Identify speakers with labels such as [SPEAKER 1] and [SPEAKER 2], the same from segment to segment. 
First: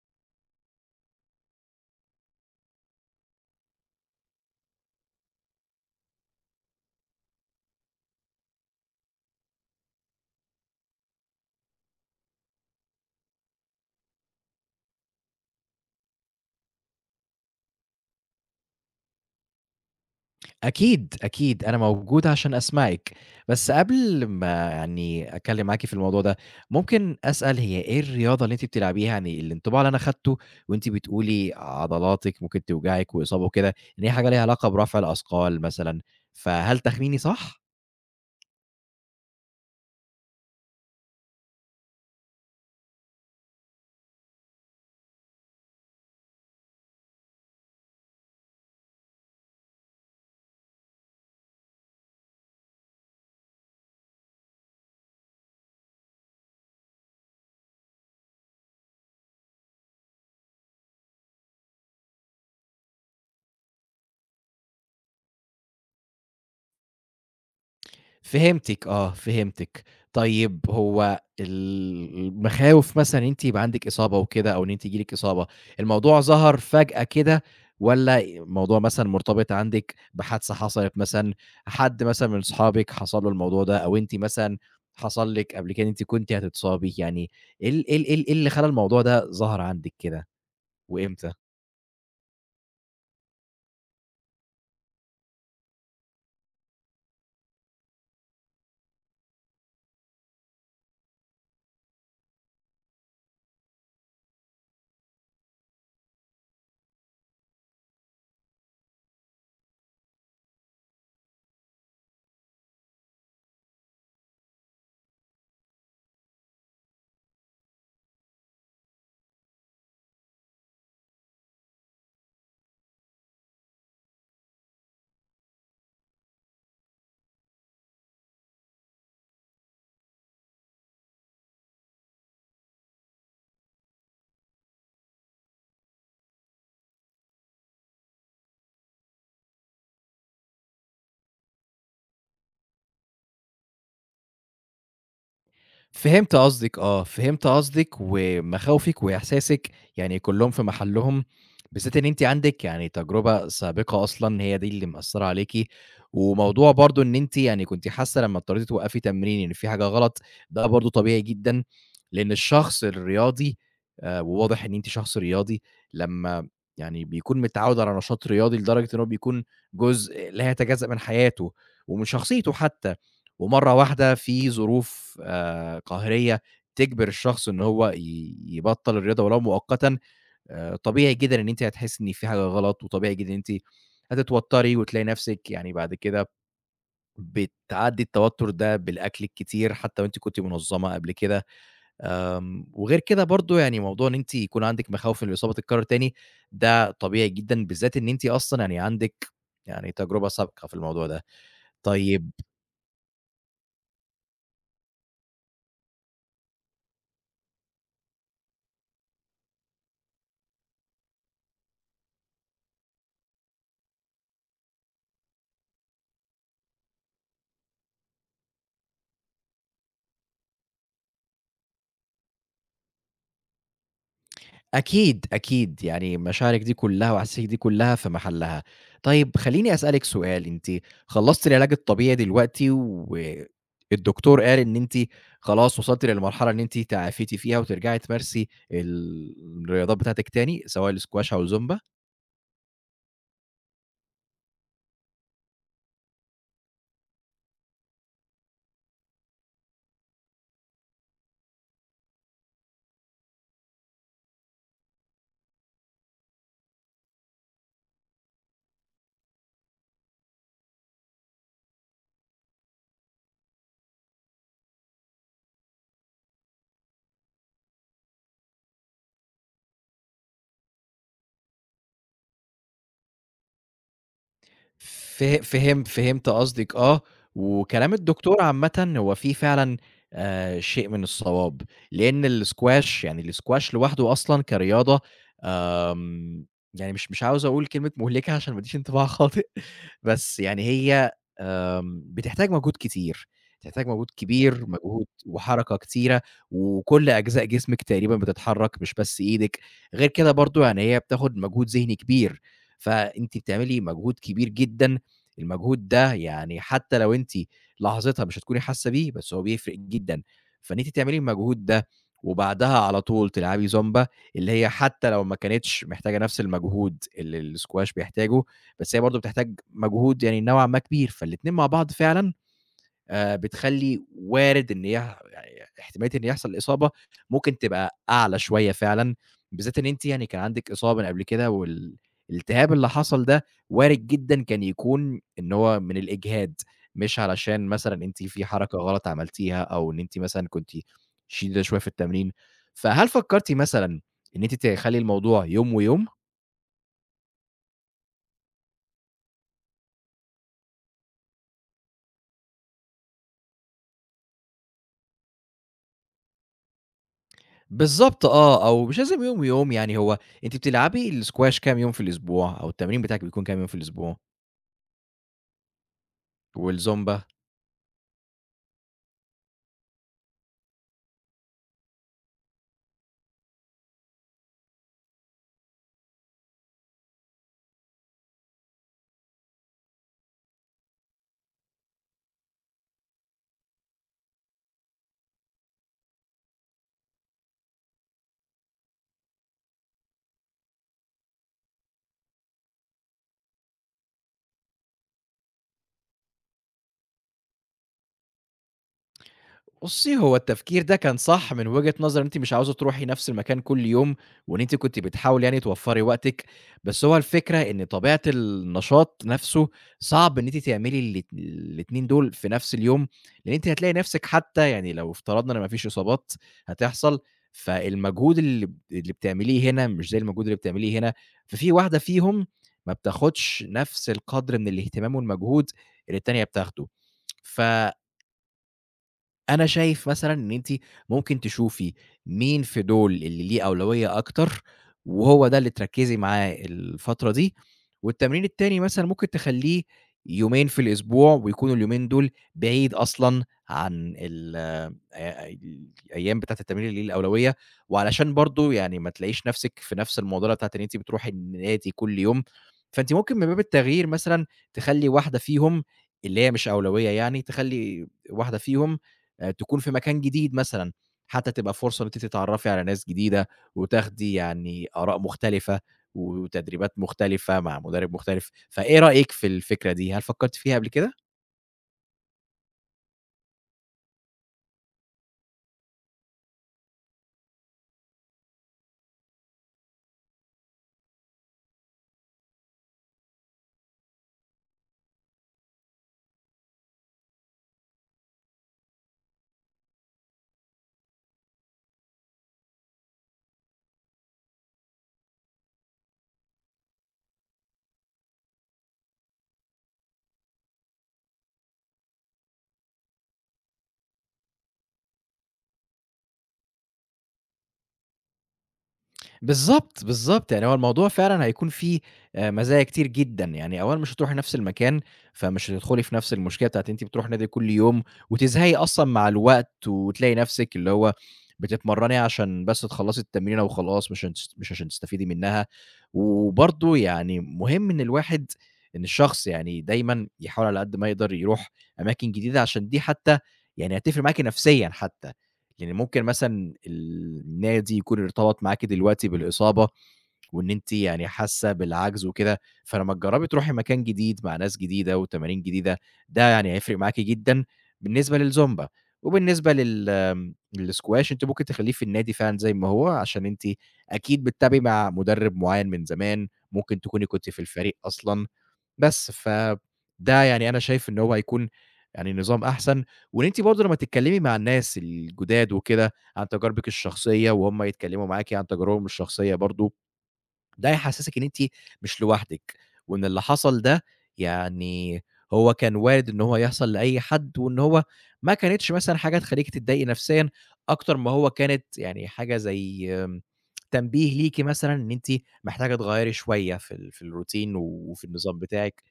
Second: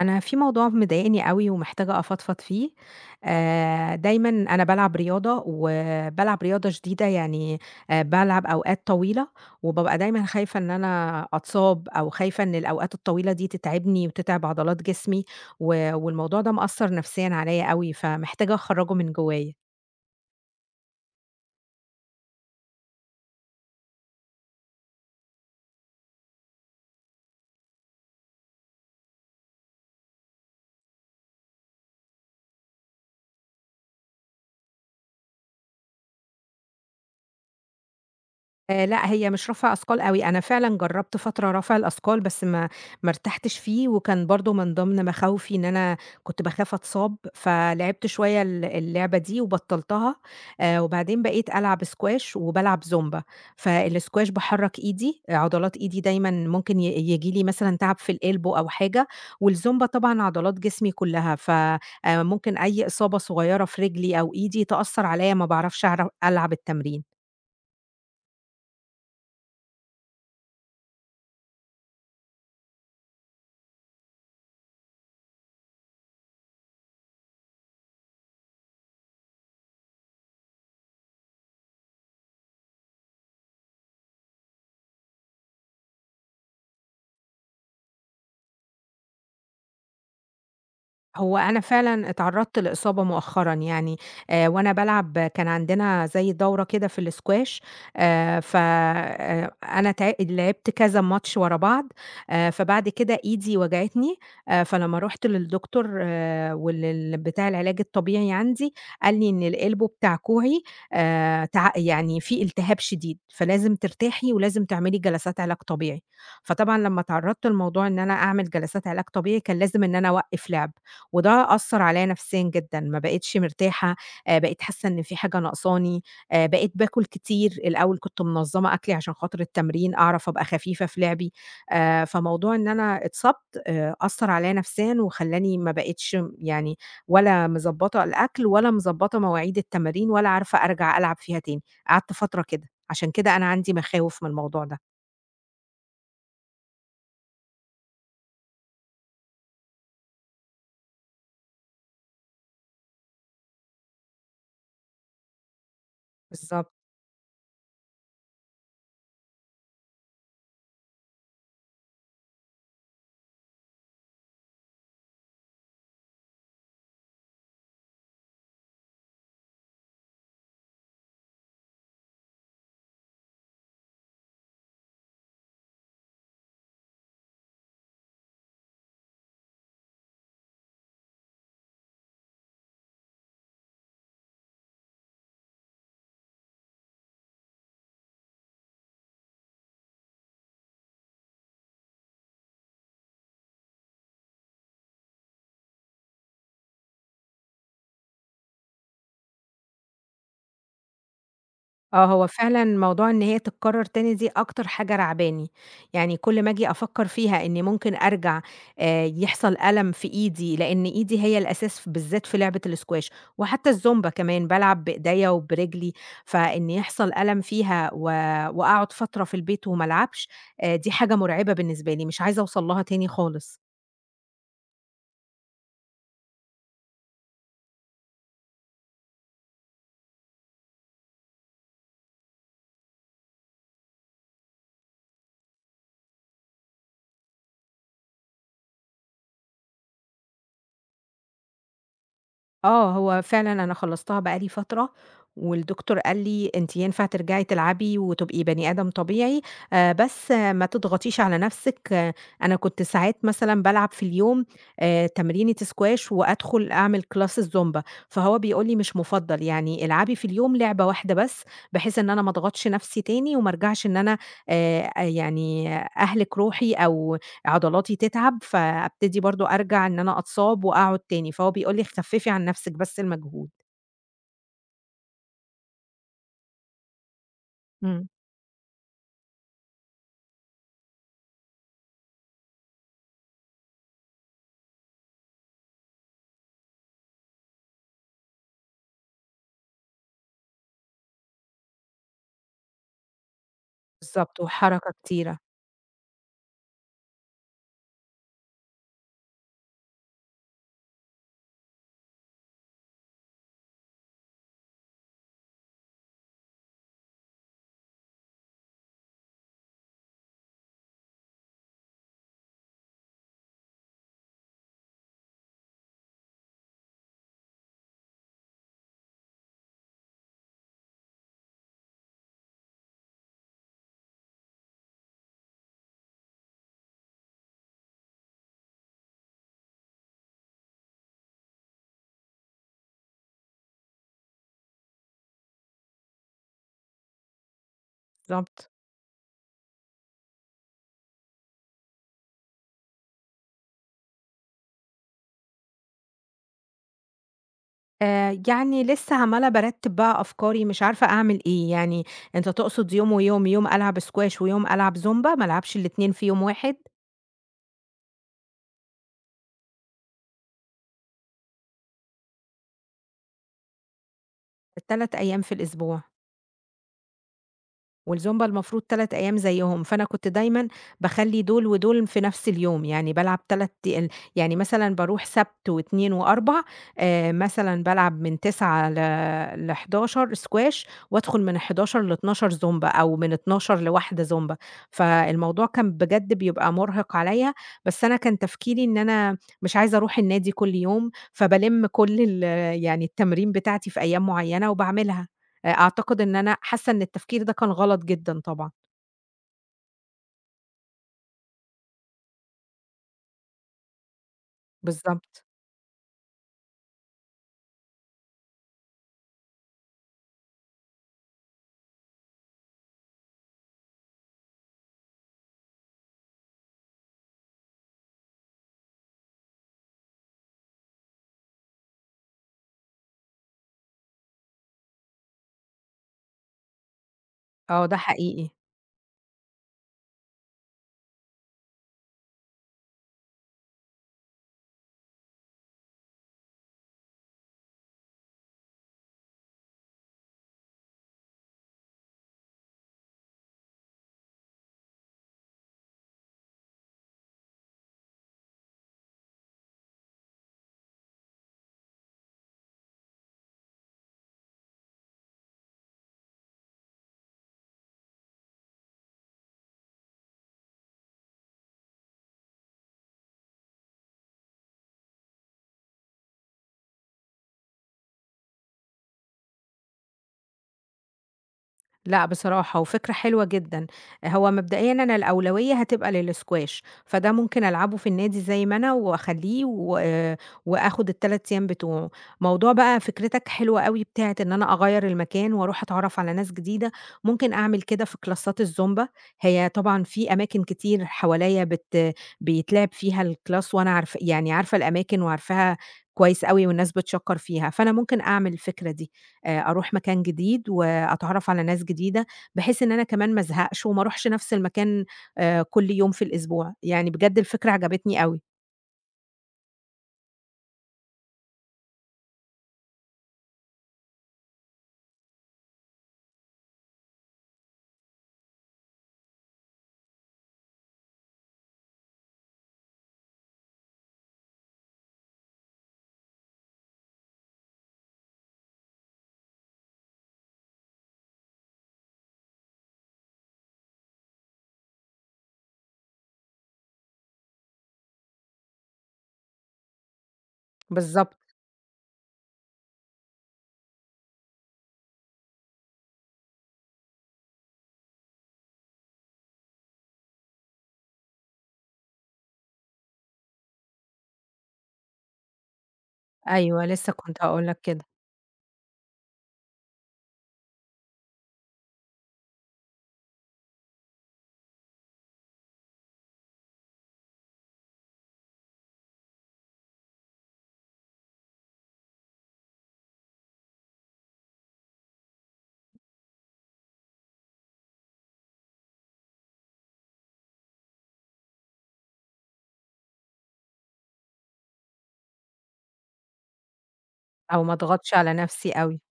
[SPEAKER 1] أنا في موضوع مضايقني أوي ومحتاجة أفضفض فيه، دايمًا أنا بالعب رياضة، وبالعب رياضة شديدة يعني بالعب أوقات طويلة، وبابقى دايمًا خايفة إن أنا أتصاب أو خايفة إن الأوقات الطويلة دي تتعبني وتتعب عضلات جسمي، والموضوع ده مأثّر نفسيًا عليَّ أوي، فمحتاجة أخرّجه من جوايا.
[SPEAKER 2] أكيد، أكيد، أنا موجود عشان أسمعِك، بس قبل ما أتكلّم معاكِ في الموضوع ده، ممكن أسأل هي إيه الرياضة اللي أنتِ بتلعبيها؟ يعني الانطباع اللي أنا خدته وأنتِ بتقولي عضلاتِك ممكن توجعِك وإصابة وكده، إن هي حاجة ليها علاقة برفع الأثقال مثلًا، فهل تخميني صح؟
[SPEAKER 1] لأ، هي مش رفع أثقال أوي، أنا فعلًا جرّبت فترة رفع الأثقال بس ما ارتحتش فيه، وكان برضه من ضمن مخاوفي إن أنا كنت باخاف أتصاب، فلعبت شوية اللعبة دي وبطّلتها، وبعدين بقيت ألعب squash وبالعب زومبا، فالsquash باحرّك إيدي، عضلات إيدي دايمًا ممكن ييجي لي مثلًا تعب في الelbow أو حاجة، والزومبا طبعًا عضلات جسمي كلّها، ف ممكن أي إصابة صغيّرة في رجلي أو إيدي تأثّر عليَّ ما باعرفش ألعب التمرين.
[SPEAKER 2] فهمتِك آه، فهمتِك. طيب هو ال المخاوف مثلًا إن أنتِ يبقى عندِك إصابة وكده أو إن أنتِ ييجي لِك إصابة، الموضوع ظهر فجأة كده والّا الموضوع مثلًا مرتبط عندِك بحادثة حصلت مثلًا، حد مثلًا من صحابِك حصل له الموضوع ده أو أنتِ مثلًا حصل لِك قبل كده إن أنتِ كنتِ هتتصابي، يعني إيه اللي خلّى الموضوع ده ظهر عندِك كده وإمتى؟
[SPEAKER 1] هو أنا فعلًا اتعرّضت لإصابة مؤخرًا يعني، وأنا بالعب كان عندنا زي دورة كده في الsquash ف أنا لعبت كذا ماتش ورا بعض، فبعد كده إيدي وجعتني، فلمّا رُحت للدكتور، بتاع العلاج الطبيعي عندي، قال لي إن الelbow بتاع كوعي تع يعني في التهاب شديد، فلازم ترتاحي ولازم تعملي جلسات علاج طبيعي، فطبعًا لمّا اتعرّضت لموضوع إن أنا أعمل جلسات علاج طبيعي كان لازم إن أنا أوقّف لعب. وده أثّر عليّا نفسيًا جدًا، ما بقيتش مرتاحة، بقيت حاسة إن في حاجة ناقصاني، بقيت باكل كتير، الأول كنت منظّمة أكلي عشان خاطر التمرين، أعرف أبقى خفيفة في لعبي، فموضوع إن أنا اتصبت أثّر عليّا نفسيًا وخلّاني ما بقيتش يعني ولا مضبّطة الأكل ولا مضبّطة مواعيد التمارين ولا عارفة أرجع ألعب فيها تاني، قعدت فترة كده، عشان كده أنا عندي مخاوف من الموضوع ده.
[SPEAKER 2] فهمت قصدِك آه، فهمت قصدِك ومخاوفِك وإحساسِك، يعني كلّهم في محلّهم، بالذات إن أنتِ عندِك يعني تجربة سابقة أصلًا هي دي اللي مأثّرة عليكِ، وموضوع
[SPEAKER 1] بالضبط.
[SPEAKER 2] برضه إن أنتِ يعني كنتِ حاسة لمّا اضطريتِ توقّفي تمرين إن في حاجة غلط، ده برضه طبيعي جدًا، لإن الشخص الرياضي وواضح إن أنتِ شخص رياضي، لمّا يعني بيكون متعوّد على نشاط رياضي لدرجة إن هو بيكون جزء لا يتجزأ من حياته ومن شخصيته حتى. ومرة واحدة في ظروف قهرية تجبر الشخص إن هو يبطّل الرياضة ولو مؤقتًا، طبيعي جدًا إن أنتِ هتحسّي إن في حاجة غلط، وطبيعي جدًا إن أنتِ هتتوتّري وتلاقي نَفْسِك يعني بعد كده بتعدّي التوتُّر ده بالأكل الكتير حتى وأنتِ كنتِ منظّمة قبل كده، وغير كده برضه يعني موضوع إن أنتِ يكون عندِك مخاوف إن الإصابة تتكرّر تاني، ده طبيعي جدًا بالذات إن أنتِ أصلًا يعني عندِك يعني تجربة سابقة في الموضوع ده.
[SPEAKER 1] آه، هو
[SPEAKER 2] طيب
[SPEAKER 1] فعلًا موضوع إن هي تتكرر تاني دي أكتر حاجة راعباني، يعني كل ما آجي أفكر فيها إني ممكن أرجع، يحصل ألم في إيدي لأن إيدي هي الأساس بالذات في لعبة الsquash، وحتى الزومبا كمان بالعب بإيديّا وبرجلي، فإن يحصل ألم فيها وأقعد فترة في البيت وما ألعبش، دي حاجة مرعبة بالنسبة لي، مش عايزة أوصل لها تاني خالص.
[SPEAKER 2] أكيد، أكيد، يعني مشاعرِك دي كلّها وأحاسيسِك دي كلّها في محلها. طيب خلّيني أسألِك سؤال، أنتِ خلّصتِ العلاج الطبيعي دلوقتي والدكتور قال إن أنتِ خلاص وصلتِ للمرحلة إن أنتِ تعافيتِ فيها وترجعي تمارسي الرياضات بتاعتِك تاني، سواء الsquash أو الزومبا.
[SPEAKER 1] آه، هو فعلًا أنا خلّصتها بقى لي فترة، والدكتور قال لي: "أنتِ ينفع ترجعي تلعبي وتبقي بني آدم طبيعي، بس ما تضغطيش على نفسِك." آه، أنا كنت ساعات مثلًا بالعب في اليوم تمرينة سكواش وأدخل أعمل كلاس الزومبا، فهو بيقول لي: "مش مُفضّل، يعني العبي في اليوم لعبة واحدة بس، بحيث إن أنا ما اضغطش نفسي تاني وما ارجعش إن أنا يعني أهلِك روحي أو عضلاتي تتعب، فأبتدي برضه أرجع إن أنا أتصاب وأقعد تاني، فهو بيقول لي خفّفي عن نَفْسِك بس المجهود."
[SPEAKER 2] ف فهم فهمت قصدِك آه، وكلام
[SPEAKER 1] إمم.
[SPEAKER 2] الدكتور عامةً هو فيه فعلًا شيء من الصواب، لإن الsquash يعني الsquash لوحده أصلًا كرياضة آمم، يعني مش عاوز أقول كلمة مُهلِكة عشان ما أديش انطباع خاطئ، بس يعني هي بتحتاج مجهود كتير، بتحتاج مجهود
[SPEAKER 1] بالضبط،
[SPEAKER 2] كبير،
[SPEAKER 1] وحركة
[SPEAKER 2] مجهود
[SPEAKER 1] كتيرة.
[SPEAKER 2] وحركة كتيرة، وكل أجزاء جسمِك تقريبًا بتتحرك مش بس إيدِك، غير كده برضه يعني هي بتاخد مجهود ذهني كبير، فأنتِ بتعملي مجهود كبير جدًا، المجهود ده يعني حتى لو أنتِ لحظتها مش هتكوني حاسة بيه، بس هو بيفرق جدًا، فإن أنتِ تعملي المجهود ده وبعدها على طول تلعبي زومبا، اللي هي حتى لو ما كانتش محتاجة نفس المجهود اللي الsquash بيحتاجه، بس هي برضه بتحتاج مجهود يعني نوعًا ما كبير، فالاتنين مع بعض فعلًا بتخلّي وارد إن يعني احتمالية إن يحصل إصابة ممكن تبقى أعلى شوية فعلًا، بالذات إن أنتِ يعني كان عندِك إصابة من قبل كده والالتهاب اللي حصل ده وارد جدًا كان يكون إن هو من الإجهاد، مش علشان مثلًا أنتِ في
[SPEAKER 1] بالضبط.
[SPEAKER 2] حركة غلط عملتيها أو إن أنتِ مثلًا كنتِ شديدة شوية في التمرين، فهل فكرتِ مثلًا إن أنتِ تخلّي الموضوع يوم ويوم؟
[SPEAKER 1] يعني لسه عمّالة بارتّب بقى أفكاري مش عارفة أعمل إيه، يعني أنت تقصد يوم ويوم، يوم ألعب squash ويوم ألعب زومبا، ما ألعبش الاتنين في يوم واحد؟
[SPEAKER 2] بالضبط آه، أو مش لازم يوم ويوم، يعني هو أنتِ بتلعبي الsquash كام يوم في الأسبوع أو التمرين بتاعِك بيكون كام يوم في الأسبوع
[SPEAKER 1] 3 أيام في الأسبوع.
[SPEAKER 2] والزومبا؟
[SPEAKER 1] والزومبا المفروض 3 أيام زيّهم، فأنا كنت دايمًا باخلّي دول ودول في نفس اليوم، يعني بالعب 3 ال يعني مثلًا باروح سبت و2 و4، مثلًا بالعب من 09:00 ل ل11:00 سكواش وأدخل من 11:00 ل12:00 زومبا أو من 12:00 ل13:00 زومبا، فالموضوع كان بجد بيبقى مرهق عليَّ، بس أنا كان تفكيري إن أنا مش عايزة أروح النادي كل يوم، فبالِم كل يعني التمارين بتاعتي في أيام معيّنة وباعملها. أعتقد إن أنا حاسة إن التفكير ده كان غلط جدًا طبعًا.
[SPEAKER 2] بُصّي، هو التفكير ده كان صح من وجهة نظر إن أنتِ مش عاوزة تروحي نفس المكان كل يوم، وإن أنتِ كنتِ بتحاولي
[SPEAKER 1] بالضبط.
[SPEAKER 2] يعني توفّري وقتِك، بس هو الفكرة إن طبيعة النشاط نفسه صعب إن أنتِ تعملي الاتنين دول في نفس اليوم، لإن أنتِ هتلاقي نفسِك حتى يعني لو افترضنا إن ما فيش إصابات هتحصل، فالمجهود اللي بتعمليه هنا مش زي المجهود اللي بتعمليه هنا، ففي واحدة فيهم ما بتاخدش نفس القدر من الاهتمام والمجهود اللي التانية بتاخده، ف
[SPEAKER 1] آه ده حقيقي.
[SPEAKER 2] أنا شايف مثلًا إن أنتِ ممكن تشوفي مين في دول اللي ليه أولوية أكتر، وهو ده اللي تركّزي معاه الفترة دي، والتمرين التاني مثلًا ممكن تخلّيه يومين في الأسبوع، ويكونوا اليومين دول بعيد أصلًا عن ال آآ الأيام بتاعة التمرين اللي ليه الأولوية، وعلشان برضه يعني ما تلاقيش نَفْسِك في نَفْس المعضلة بتاعة إن أنتِ بتروحي النادي كل يوم، فأنتِ ممكن من باب التغيير مثلًا تخلّي واحدة فيهم اللي هي مش أولوية يعني، تخلّي واحدة فيهم تكون في مكان جديد مثلًا، حتى تبقى فرصة إن أنتِ تتعرّفي على ناس جديدة وتاخدي يعني آراء مختلفة وتدريبات مختلفة مع مدرب مختلف، فإيه رأيِك في الفكرة دي، هل فكّرتِ فيها قبل كده؟
[SPEAKER 1] لأ بصراحة، وفكرة حلوة جدًا. هو مبدئيًا أنا الأولوية هتبقى للsquash، فده ممكن ألعبه في النادي زي ما أنا وأخلّيه و آه، وآخد ال3 أيام بتوعه. موضوع بقى فكرتك حلوة أوي بتاعة إن أنا أغيّر المكان وأروح أتعرّف على ناس جديدة، ممكن أعمل كده في كلاسات الزومبا، هي طبعًا في أماكن كتير حواليّا بيتلعب فيها الclass وأنا يعني عارفة الأماكن وعارفاها كويس أوي والناس بتشكّر فيها، فأنا ممكن أعمل الفكرة دي. أروح مكان جديد وأتعرّف على ناس جديدة، بحيث إن أنا كمان ما أزهقش وما أروحش نفس المكان كل يوم في الأسبوع، يعني بجد الفكرة عجبتني أوي.
[SPEAKER 2] بالضبط، بالضبط، يعني هو الموضوع فعلًا هيكون فيه مزايا كتير جدًا، يعني أولًا مش هتروحي نفس المكان، فمش هتدخلي في نفس المشكلة بتاعة أنتِ بتروحي نادي كل يوم وتزهقي أصلًا مع الوقت، وتلاقي نفسِك اللي هو بتتمرني عشان بس تخلصي التمرينة وخلاص، مش عشان تستفيدي منها، وبرضه يعني مهم إن الشخص يعني دايمًا يحاول على قد ما يقدر يروح أماكن جديدة، عشان دي حتى يعني هتفرق معاكِ نفسيًا حتى. يعني ممكن مثلًا النادي يكون ارتبط معاكِ دلوقتي بالإصابة، وإن أنتِ يعني
[SPEAKER 1] بالضبط.
[SPEAKER 2] حاسة بالعجز وكده، فلمّا تجربي تروحي مكان جديد مع ناس جديدة وتمارين جديدة، ده يعني هيفرق معاكِ جدًا بالنسبة للزومبا، وبالنسبة لل آمم، للsquash أنتِ ممكن تخلّيه في النادي فعلًا زي ما هو، عشان أنتِ أكيد بتتابعي مع مدرب معين من زمان،
[SPEAKER 1] أيوه
[SPEAKER 2] ممكن
[SPEAKER 1] لسه
[SPEAKER 2] تكوني
[SPEAKER 1] كنت
[SPEAKER 2] كنتِ في
[SPEAKER 1] هاقول لك
[SPEAKER 2] الفريق
[SPEAKER 1] كده.
[SPEAKER 2] أصلًا. بس، فده يعني أنا شايف إن هو هيكون يعني نظام أحسن، وإن أنتِ برضه لمّا تتكلمي مع الناس الجداد وكده عن تجاربِك الشخصية، وهُم يتكلموا معاكِ عن تجاربهم الشخصية برضه، ده هيحسسِك إن أنتِ مش لوحدِك، وإن اللي حصل ده يعني هو كان وارد إن هو يحصل لأي حد، وإن هو ما كانتش مثلًا حاجة تخلّيكِ تتضايقي نفسيًا أكتر ما هو كانت يعني حاجة زي تنبيه ليكِ مثلًا إن أنتِ محتاجة تغيّري شوية في
[SPEAKER 1] أو ما
[SPEAKER 2] الروتين
[SPEAKER 1] أضغطش
[SPEAKER 2] وفي
[SPEAKER 1] على
[SPEAKER 2] النظام
[SPEAKER 1] نفسي أوي.
[SPEAKER 2] بتاعِك.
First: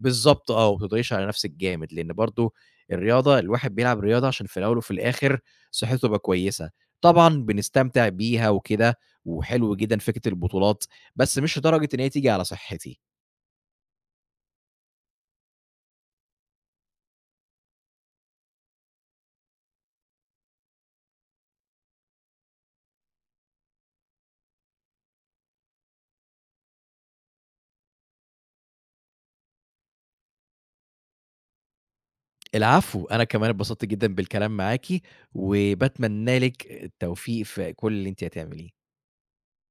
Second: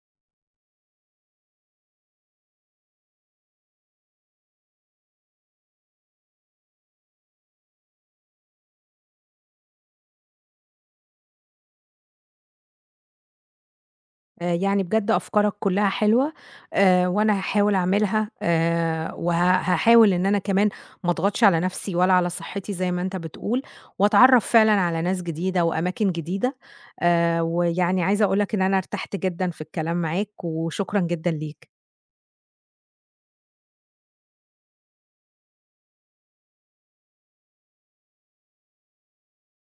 [SPEAKER 2] بالضبط آه، وما تضغطيش على نفسِك جامد، لإن برضه الواحد بيلعب رياضة عشان في الأول وفي الآخر صحته تبقى كويسة، طبعًا بنستمتع بيها وكده، وحلو جدًا فكرة البطولات، بس مش لدرجة إن هي تيجي على صحتي.
[SPEAKER 1] يعني بجد أفكارك كلّها حلوة، وأنا هاحاول أعملها، وها هاحاول إن أنا كمان ما أضغطش على نفسي ولا على صحتي زي ما أنت بتقول، وأتعرّف فعلًا على ناس جديدة وأماكن جديدة، ويعني عايزة أقول لك إن أنا ارتحت جدًا في الكلام معاك، وشكرًا جدًا ليك.
[SPEAKER 2] العفو، أنا كمان اتبسطت جدًا بالكلام معاكِ، وباتمنى لِك التوفيق في كل اللي أنتِ هتعمليه.